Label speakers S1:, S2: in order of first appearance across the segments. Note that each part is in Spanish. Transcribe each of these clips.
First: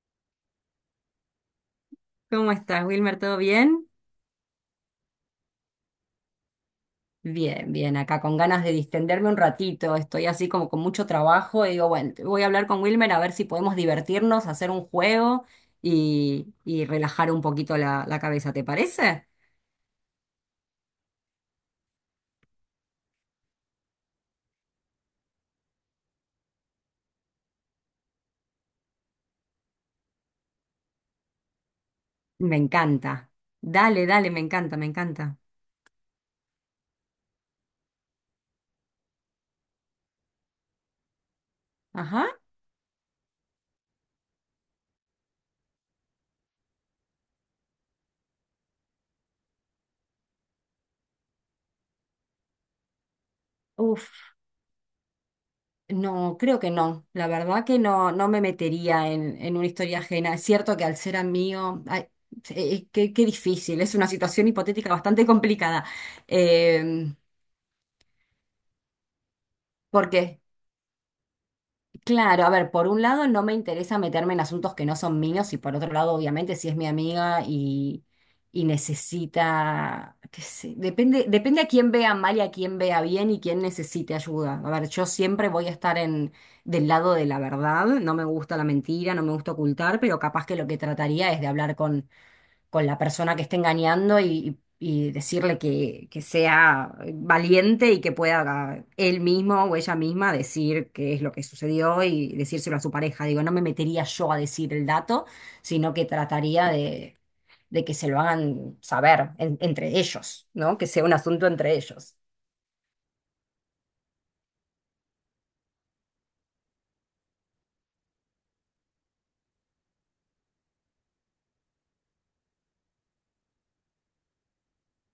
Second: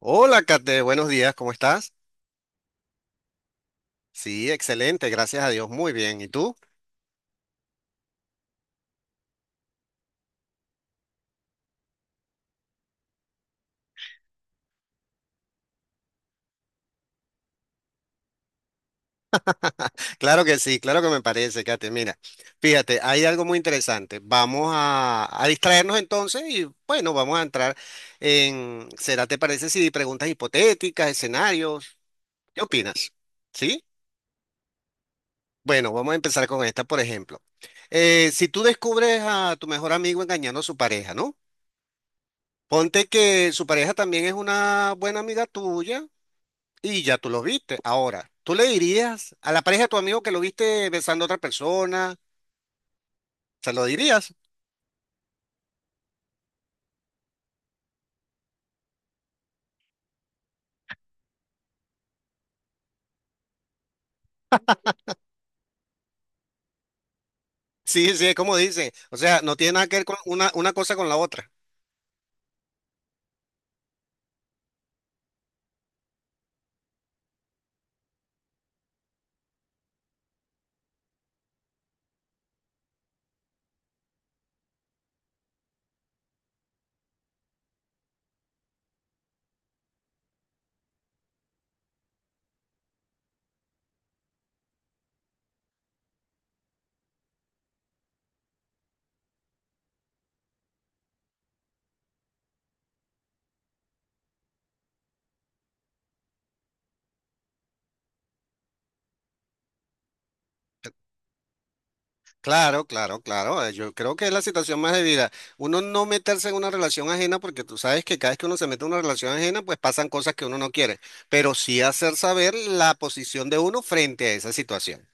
S1: Hola, Kate, buenos días, ¿cómo estás?
S2: ¿Cómo estás, Wilmer? ¿Todo bien?
S1: Sí, excelente, gracias a Dios, muy bien. ¿Y tú?
S2: Bien, bien, acá con ganas de distenderme un ratito, estoy así como con mucho trabajo y digo, bueno, voy a hablar con Wilmer a ver si podemos divertirnos, hacer un juego y relajar un poquito la cabeza, ¿te parece?
S1: Claro que sí, claro que me parece, Kate. Mira, fíjate, hay algo muy interesante. Vamos a distraernos entonces y bueno, vamos a entrar en, ¿será te parece si preguntas hipotéticas, escenarios?
S2: Me
S1: ¿Qué opinas?
S2: encanta.
S1: ¿Sí?
S2: Dale, dale, me encanta, me encanta.
S1: Bueno, vamos a empezar con esta, por ejemplo. Si tú descubres a tu mejor amigo engañando a su pareja, ¿no?
S2: Ajá.
S1: Ponte que su pareja también es una buena amiga tuya. Y ya tú lo viste. Ahora, ¿tú le dirías a la pareja de tu amigo que lo viste besando a otra persona? ¿Se lo
S2: Uf.
S1: dirías?
S2: No, creo que no. La verdad que no, no me metería en una historia ajena. Es cierto que al ser amigo, ay, qué difícil. Es una situación hipotética bastante complicada. Eh,
S1: Sí, es como dice. O sea, no tiene nada que ver
S2: ¿Por
S1: con
S2: qué?
S1: una cosa con la otra.
S2: Claro, a ver, por un lado no me interesa meterme en asuntos que no son míos y por otro lado, obviamente, si es mi amiga y necesita, qué sé, depende, depende a quién vea mal y a quién vea bien y quién necesite ayuda. A ver, yo siempre voy a estar en, del lado de la verdad, no me gusta la mentira, no me gusta ocultar, pero capaz que lo que trataría es de hablar con la persona que esté engañando y decirle que sea valiente y que pueda él mismo o ella misma decir qué es lo que sucedió y decírselo a su pareja. Digo, no me metería yo a decir el dato, sino que trataría de que se lo hagan saber entre ellos, ¿no? Que sea un asunto entre ellos.
S1: Claro, claro, claro. Yo creo que es la situación más debida. Uno no meterse en una relación ajena porque tú sabes que cada vez que uno se mete en una relación ajena, pues pasan cosas que uno no quiere. Pero sí hacer saber la posición de uno frente a esa situación.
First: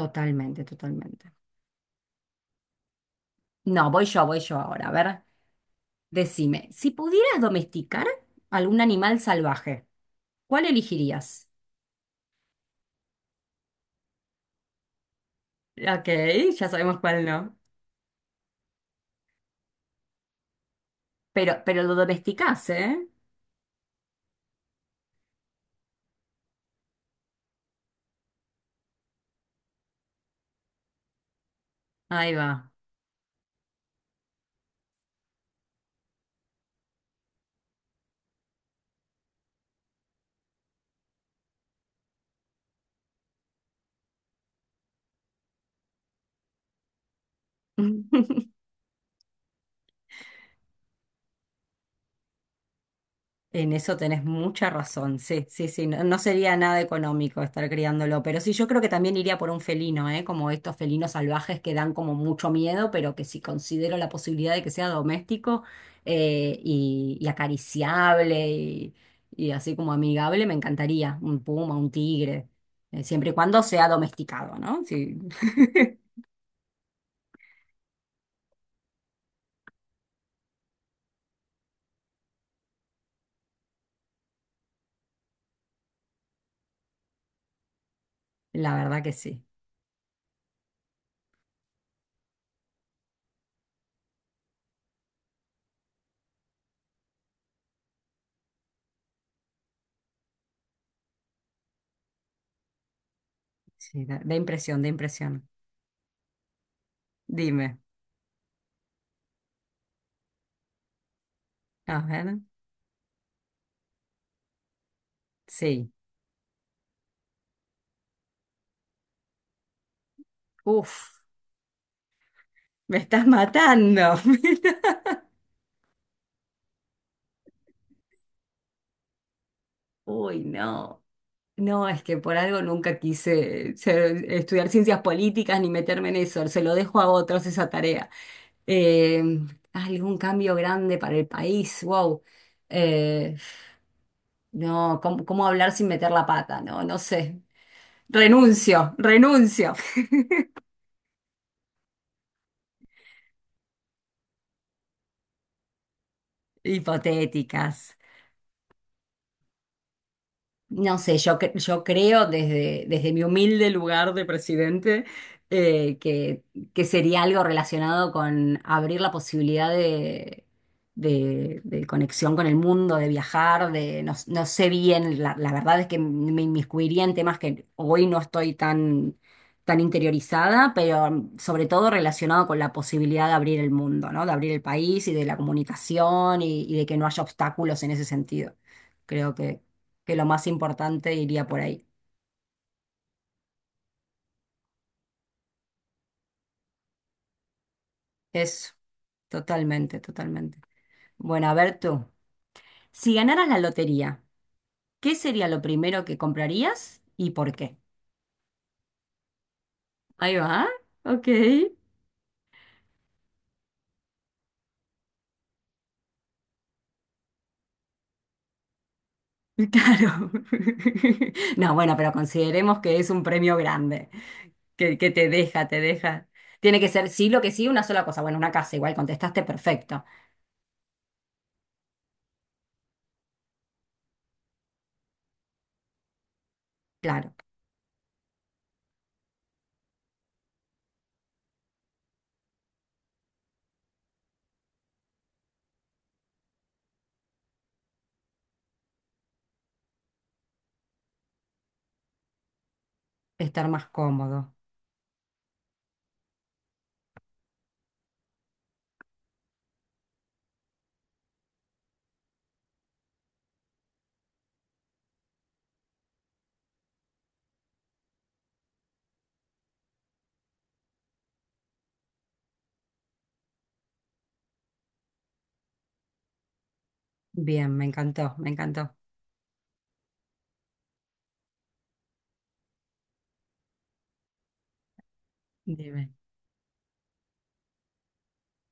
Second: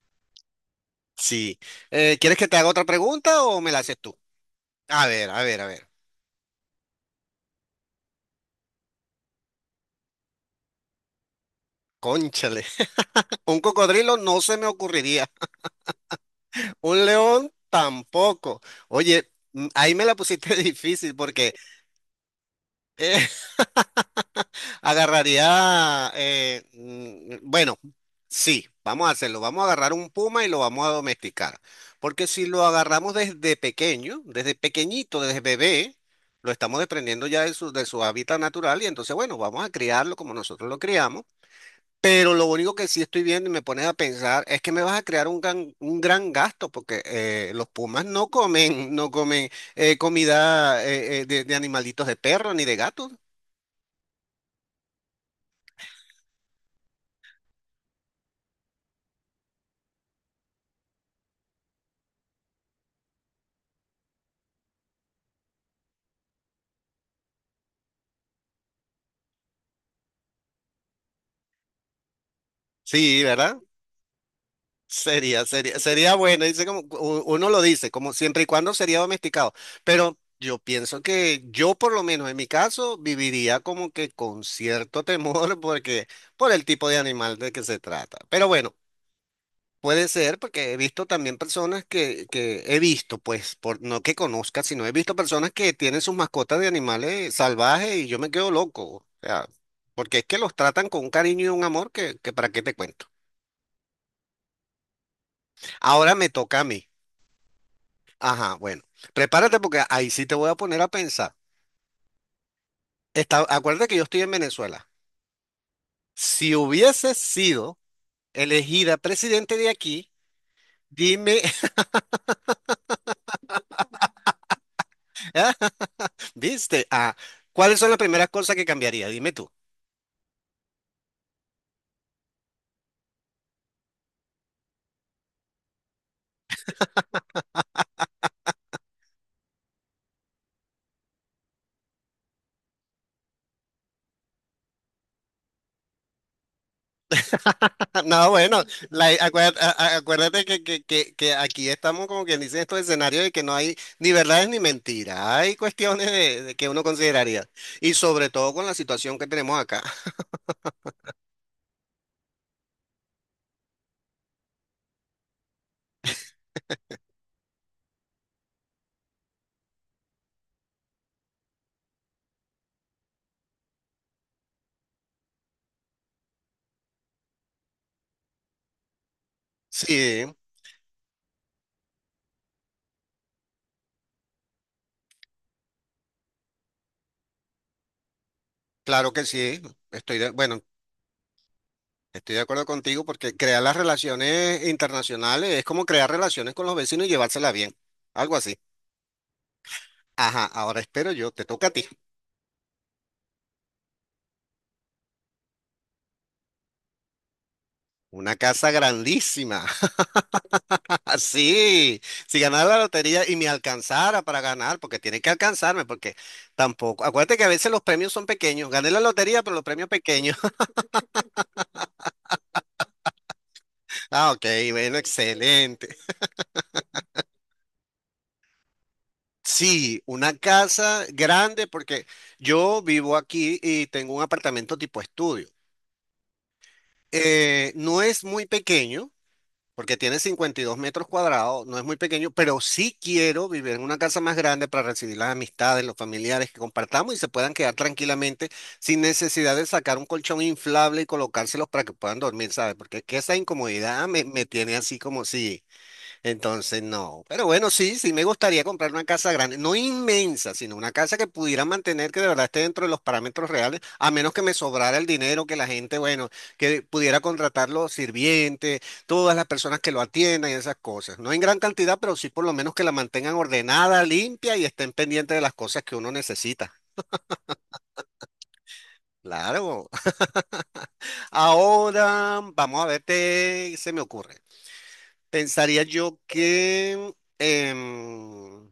S2: Totalmente, totalmente.
S1: Sí. ¿Quieres que te haga otra pregunta o me la
S2: No,
S1: haces tú?
S2: voy yo ahora. A
S1: A
S2: ver,
S1: ver, a ver, a ver.
S2: decime, si pudieras domesticar algún animal salvaje, ¿cuál elegirías?
S1: Cónchale. Un cocodrilo no se me ocurriría.
S2: Ok, ya sabemos
S1: Un
S2: cuál
S1: león
S2: no.
S1: tampoco. Oye, ahí me la pusiste difícil porque
S2: Pero lo domesticás, ¿eh?
S1: eh, agarraría, bueno, sí, vamos a hacerlo. Vamos a agarrar un puma y lo vamos a domesticar. Porque
S2: Ahí
S1: si lo
S2: va.
S1: agarramos desde pequeño, desde pequeñito, desde bebé, lo estamos desprendiendo ya de su hábitat natural y entonces, bueno, vamos a criarlo como nosotros lo criamos. Pero lo único que sí estoy viendo y me pones a pensar es que me vas a crear un gran gasto porque los pumas no comen, no comen comida de animalitos de perro ni de gatos.
S2: En eso tenés mucha razón, sí, sí, sí, no, no sería nada económico estar criándolo, pero sí, yo creo que también iría por un felino, ¿eh? Como estos felinos salvajes que dan como mucho miedo, pero que si considero la posibilidad de que sea doméstico y acariciable y así como amigable, me encantaría un puma, un tigre,
S1: Sí,
S2: siempre y
S1: ¿verdad?
S2: cuando sea domesticado, ¿no? Sí,
S1: Sería, sería, sería bueno. Dice como uno lo dice, como siempre y cuando sería domesticado. Pero yo pienso que yo por lo menos en mi caso viviría como que con cierto temor porque por el tipo de animal de que se trata. Pero
S2: la
S1: bueno.
S2: verdad que sí.
S1: Puede ser, porque he visto también personas que he visto, pues, por, no que conozca, sino he visto personas que tienen sus mascotas de animales salvajes y yo me quedo loco. O sea, porque es que los tratan con un cariño y un amor que para qué te cuento.
S2: Sí, da, da impresión, da impresión.
S1: Ahora me toca a mí.
S2: Dime,
S1: Ajá, bueno, prepárate porque ahí sí te voy a poner a pensar.
S2: a ver.
S1: Está, acuérdate que yo estoy en Venezuela.
S2: Sí.
S1: Si hubiese sido elegida presidente de aquí,
S2: Uf,
S1: dime,
S2: me estás matando.
S1: ¿viste? Ah, ¿cuáles son las primeras cosas que cambiaría? Dime tú.
S2: Uy, no. No, es que por algo nunca quise estudiar ciencias políticas ni meterme en eso. Se lo dejo a otros esa tarea. Eh, algún cambio grande para el país. Wow. Eh, no, ¿cómo, cómo hablar sin meter la pata? No, no sé.
S1: No, bueno,
S2: Renuncio,
S1: acuérdate,
S2: renuncio.
S1: acuérdate que, que aquí estamos como quien dice en estos escenarios de que no hay ni verdades ni mentiras, hay cuestiones de que uno consideraría y
S2: Hipotéticas.
S1: sobre todo con la situación que tenemos acá.
S2: No sé, yo, yo creo desde, desde mi humilde lugar de presidente eh, que, que sería algo relacionado con abrir la posibilidad de conexión con el mundo, de viajar, de no, no sé bien, la verdad es que me inmiscuiría en temas que hoy no estoy tan, tan
S1: Sí,
S2: interiorizada, pero sobre todo relacionado con la posibilidad de abrir el mundo, ¿no? De abrir el país y de la comunicación y de que no haya obstáculos en ese sentido.
S1: claro que
S2: Creo
S1: sí,
S2: que
S1: estoy
S2: lo
S1: de,
S2: más
S1: bueno,
S2: importante iría por ahí.
S1: estoy de acuerdo contigo porque crear las relaciones internacionales es como crear relaciones con los vecinos y llevárselas bien, algo así.
S2: Eso, totalmente,
S1: Ajá,
S2: totalmente.
S1: ahora espero yo, te
S2: Bueno, a
S1: toca a
S2: ver
S1: ti.
S2: tú, si ganaras la lotería, ¿qué sería lo primero que comprarías y por qué?
S1: Una casa grandísima.
S2: Ahí va, ok,
S1: Así, si ganara la lotería y me alcanzara para ganar, porque tiene que alcanzarme, porque tampoco. Acuérdate que a veces los premios son pequeños. Gané la lotería, pero los premios
S2: claro.
S1: pequeños.
S2: No, bueno, pero consideremos que es un premio grande,
S1: Ah, ok, bueno,
S2: que te deja, te
S1: excelente.
S2: deja. Tiene que ser sí, lo que sí, una sola cosa. Bueno, una casa, igual contestaste
S1: Sí,
S2: perfecto.
S1: una casa grande, porque yo vivo aquí y tengo un apartamento tipo estudio.
S2: Claro,
S1: No es muy pequeño. Porque tiene 52 metros cuadrados, no es muy pequeño, pero sí quiero vivir en una casa más grande para recibir las amistades, los familiares que compartamos y se puedan quedar tranquilamente sin necesidad de sacar un colchón inflable y colocárselos para que puedan dormir, ¿sabes? Porque es que esa
S2: estar más
S1: incomodidad me, me
S2: cómodo.
S1: tiene así como si... Entonces, no. Pero bueno, sí, sí, me gustaría comprar una casa grande, no inmensa, sino una casa que pudiera mantener, que de verdad esté dentro de los parámetros reales, a menos que me sobrara el dinero, que la gente, bueno, que pudiera contratar los sirvientes, todas las personas que lo atiendan y esas cosas. No en gran cantidad, pero sí por lo menos que la mantengan ordenada, limpia y estén pendientes de las cosas que uno necesita.
S2: Bien, me encantó, me encantó.
S1: Claro. Ahora, vamos a ver, qué se me ocurre. Pensaría
S2: Dime.
S1: yo que, em,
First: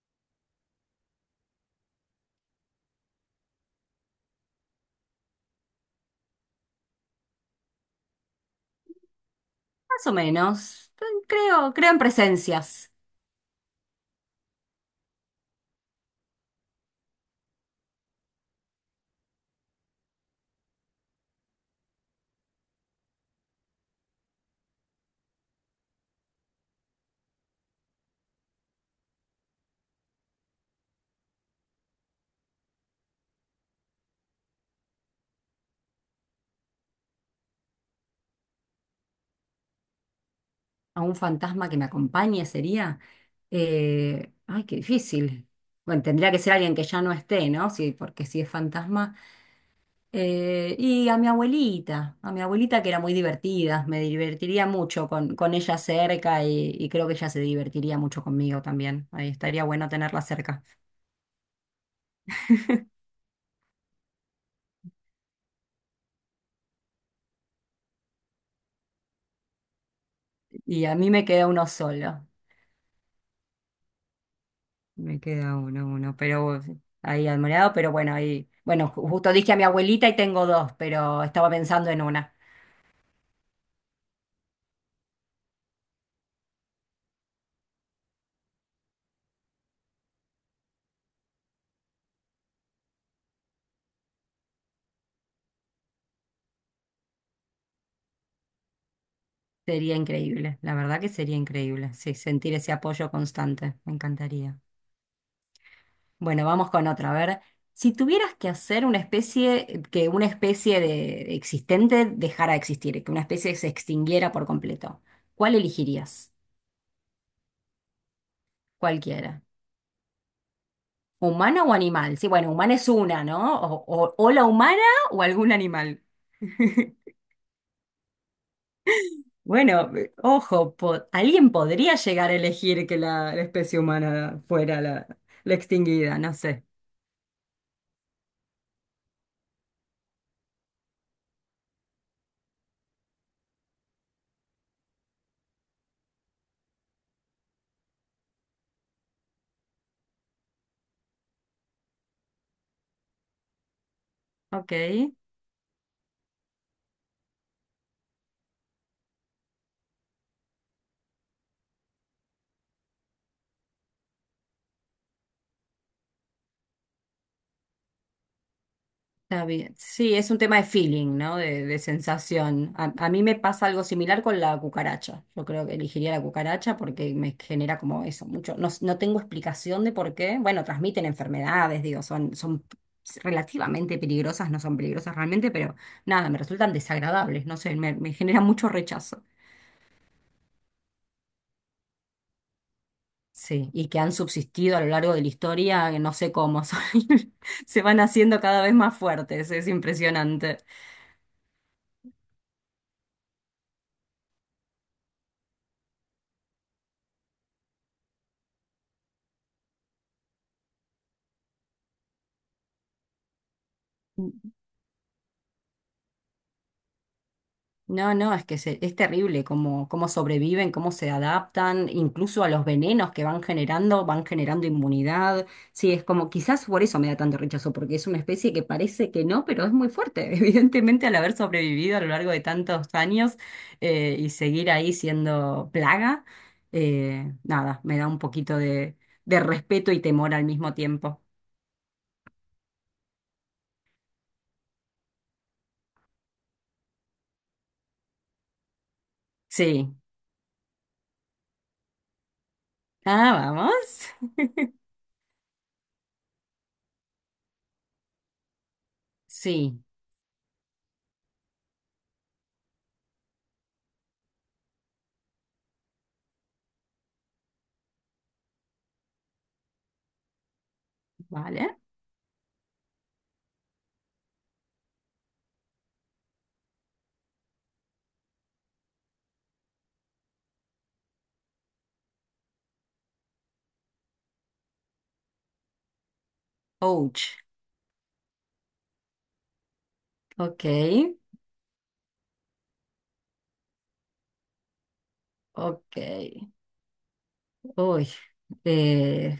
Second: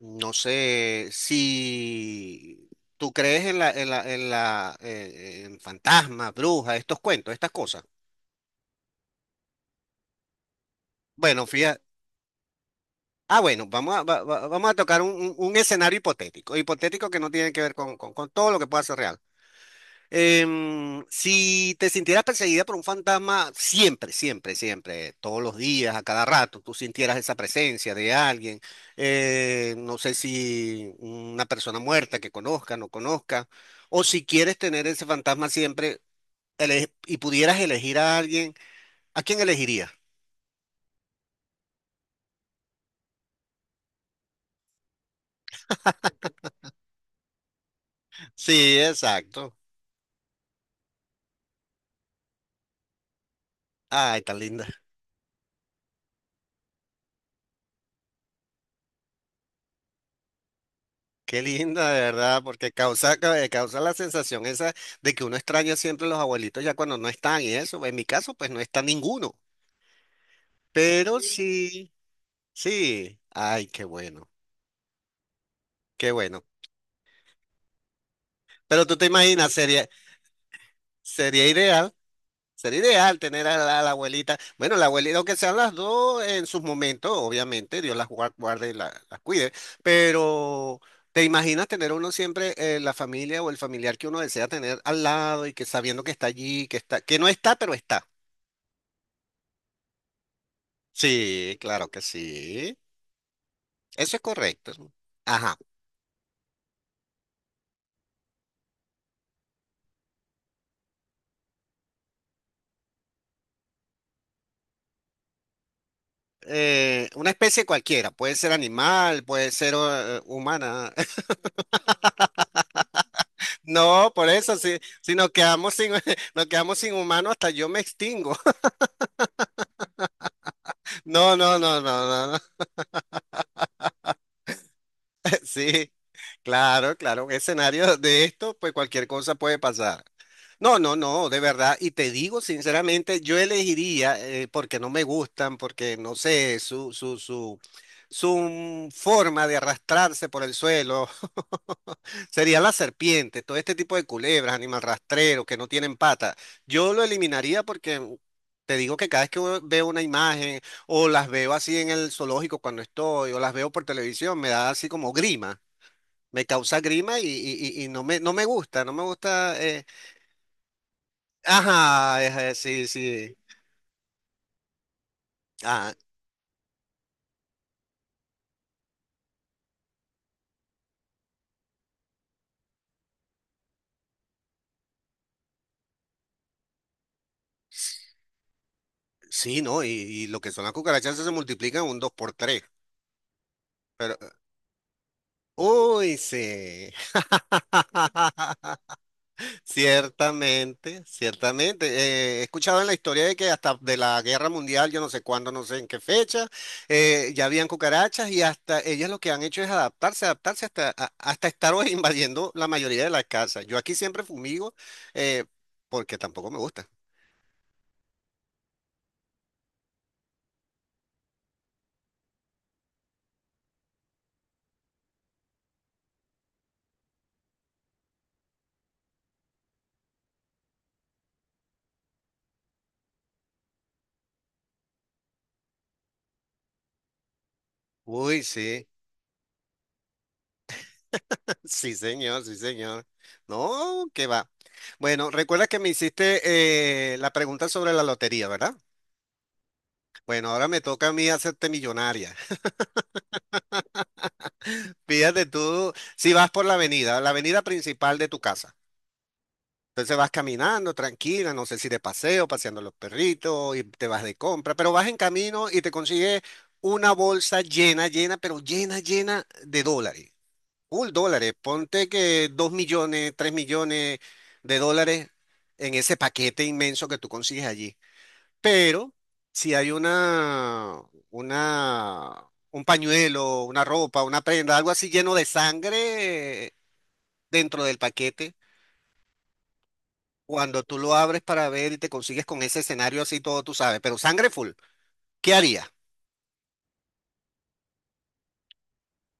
S1: no sé, si tú crees en fantasmas, brujas, estos cuentos, estas cosas.
S2: Más o menos.
S1: Bueno,
S2: Creo,
S1: fíjate.
S2: creo en presencias.
S1: Ah, bueno, vamos a tocar un, un escenario hipotético, hipotético que no tiene que ver con todo lo que pueda ser real. Si te sintieras perseguida por un fantasma siempre, siempre, siempre, todos los días, a cada rato, tú sintieras esa presencia de alguien, no sé si una persona muerta que conozca, no conozca, o si quieres tener ese fantasma siempre y pudieras elegir a alguien, ¿a quién elegirías?
S2: A un fantasma que me acompañe sería. Ay, qué difícil. Bueno, tendría que ser alguien que ya no esté, ¿no? Sí, porque si es
S1: Sí,
S2: fantasma.
S1: exacto.
S2: Y a mi abuelita que era muy divertida, me
S1: Ay, tan
S2: divertiría
S1: linda.
S2: mucho con ella cerca y creo que ella se divertiría mucho conmigo también. Ahí estaría bueno tenerla cerca.
S1: Qué linda, de verdad, porque causa la sensación esa de que uno extraña siempre a los abuelitos ya cuando no están y eso. En mi caso, pues no está ninguno.
S2: Y a mí
S1: Pero
S2: me queda uno
S1: sí,
S2: solo.
S1: sí. Ay, qué bueno,
S2: Me queda uno,
S1: qué
S2: uno,
S1: bueno.
S2: pero ahí admirado, pero bueno, ahí,
S1: Pero
S2: bueno,
S1: tú te
S2: justo
S1: imaginas,
S2: dije a mi
S1: sería,
S2: abuelita y tengo dos, pero
S1: sería
S2: estaba pensando
S1: ideal.
S2: en una.
S1: Sería ideal tener a la abuelita. Bueno, la abuelita, aunque sean las dos en sus momentos, obviamente, Dios las guarde y las cuide, pero ¿te imaginas tener uno siempre la familia o el familiar que uno desea tener al lado y que sabiendo que está allí, que está, que no está, pero está?
S2: Sería increíble, la verdad que sería
S1: Sí, claro
S2: increíble,
S1: que
S2: sí, sentir ese
S1: sí.
S2: apoyo constante, me
S1: Eso es
S2: encantaría.
S1: correcto. Ajá.
S2: Bueno, vamos con otra, a ver, si tuvieras que hacer una especie, que una especie de existente dejara de existir, que una especie se extinguiera por completo, ¿cuál elegirías?
S1: Una especie cualquiera, puede ser animal,
S2: Cualquiera.
S1: puede ser humana.
S2: ¿Humana o animal? Sí, bueno, humana es una, ¿no?
S1: No, por
S2: O la
S1: eso, sí,
S2: humana
S1: si
S2: o
S1: nos
S2: algún
S1: quedamos sin,
S2: animal.
S1: nos quedamos sin humano, hasta yo me extingo.
S2: Bueno, ojo,
S1: No,
S2: alguien
S1: no, no, no,
S2: podría llegar
S1: no.
S2: a
S1: No.
S2: elegir que la especie humana fuera la, la
S1: Sí,
S2: extinguida, no sé.
S1: claro, claro. Un escenario de esto, pues cualquier cosa puede pasar. No, no, no, de verdad. Y te digo sinceramente, yo elegiría, porque no me gustan, porque no sé, su forma de arrastrarse por el suelo, sería la serpiente, todo este tipo de culebras,
S2: Ok,
S1: animal rastrero, que no tienen patas. Yo lo eliminaría porque te digo que cada vez que veo una imagen o las veo así en el zoológico cuando estoy o las veo por televisión, me da así como grima. Me causa grima y, y no me, no me gusta, no me
S2: está
S1: gusta.
S2: bien. Sí, es un tema de feeling, ¿no? De
S1: Ajá,
S2: sensación.
S1: sí,
S2: A mí me
S1: sí.
S2: pasa algo similar con la cucaracha. Yo creo que
S1: Ah,
S2: elegiría la cucaracha porque me genera como eso, mucho. No, no tengo explicación de por qué. Bueno, transmiten enfermedades, digo, son, son relativamente peligrosas, no son peligrosas realmente, pero nada, me resultan desagradables, no sé, me genera mucho rechazo.
S1: sí, no, y lo que son las cucarachas se multiplican un 2 por tres.
S2: Sí, y que han
S1: Pero,
S2: subsistido a lo largo de la historia, que no
S1: uy,
S2: sé cómo,
S1: sí.
S2: se van haciendo cada vez más fuertes, es impresionante.
S1: Ciertamente, ciertamente. He escuchado en la historia de que hasta de la Guerra Mundial, yo no sé cuándo, no sé en qué fecha, ya habían cucarachas y hasta ellas lo que han hecho es adaptarse, adaptarse hasta, hasta estar hoy invadiendo la mayoría de las casas. Yo aquí siempre fumigo eh, porque tampoco me gusta.
S2: No, no, es que es terrible cómo, cómo sobreviven, cómo se adaptan, incluso a los venenos que van generando inmunidad. Sí, es como, quizás por eso me da tanto rechazo, porque es una especie que parece que no, pero es muy fuerte. Evidentemente, al haber sobrevivido a lo largo de tantos años y seguir ahí siendo plaga, nada, me da un
S1: Uy,
S2: poquito
S1: sí,
S2: de respeto y temor al mismo tiempo.
S1: sí señor, sí señor. No, que va. Bueno, recuerda que me hiciste la pregunta sobre la lotería, ¿verdad?
S2: Sí.
S1: Bueno, ahora me toca a mí hacerte millonaria.
S2: Ah, vamos.
S1: Fíjate tú, si vas por la avenida principal de tu casa.
S2: Sí,
S1: Entonces vas caminando tranquila, no sé si de paseo, paseando los perritos y te vas de compra, pero vas en camino y te consigues una bolsa llena, llena, pero llena, llena de dólares. Full dólares.
S2: vale.
S1: Ponte que 2 millones, 3 millones de dólares en ese paquete inmenso que tú consigues allí. Pero si hay una, un pañuelo, una ropa, una prenda, algo así lleno de sangre
S2: Ouch.
S1: dentro del paquete,
S2: Ok,
S1: cuando tú lo abres para ver y te consigues con ese escenario así todo, tú sabes, pero sangre full, ¿qué harías?
S2: ok. Uy, eh,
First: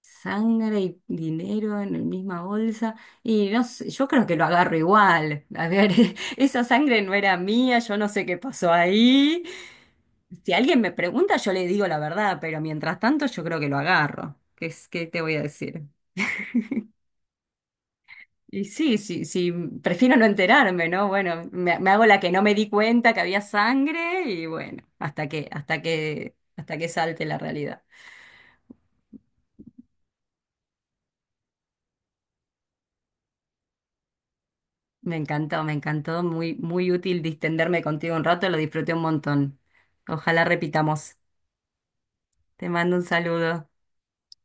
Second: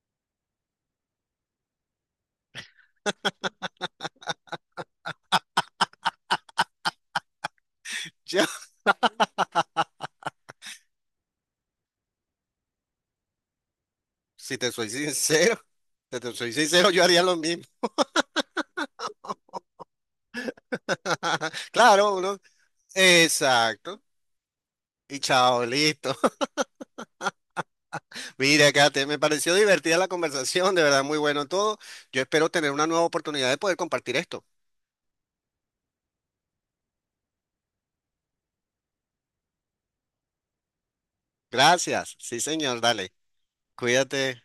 S2: sangre y dinero en la misma bolsa. Y no sé, yo creo que lo agarro igual. A ver, esa sangre no era mía, yo no sé qué
S1: Yo,
S2: pasó ahí. Si alguien me pregunta, yo le digo la verdad, pero mientras tanto yo creo que lo agarro.
S1: si
S2: ¿Qué,
S1: te soy
S2: qué te voy a
S1: sincero,
S2: decir?
S1: si te soy sincero, yo haría lo mismo.
S2: Y sí, sí, sí, prefiero no enterarme, ¿no? Bueno, me hago
S1: Claro,
S2: la que
S1: uno.
S2: no me di cuenta que había
S1: Exacto.
S2: sangre y bueno,
S1: Y
S2: hasta que,
S1: chao,
S2: hasta
S1: listo.
S2: que, hasta que salte la realidad.
S1: Mira, Kate, me pareció divertida la conversación, de verdad, muy bueno todo. Yo espero tener una nueva oportunidad de poder compartir esto.
S2: Me encantó, me encantó. Muy, muy útil distenderme contigo un rato, lo disfruté un montón. Ojalá repitamos.
S1: Gracias. Sí,
S2: Te
S1: señor,
S2: mando un
S1: dale.
S2: saludo.
S1: Cuídate.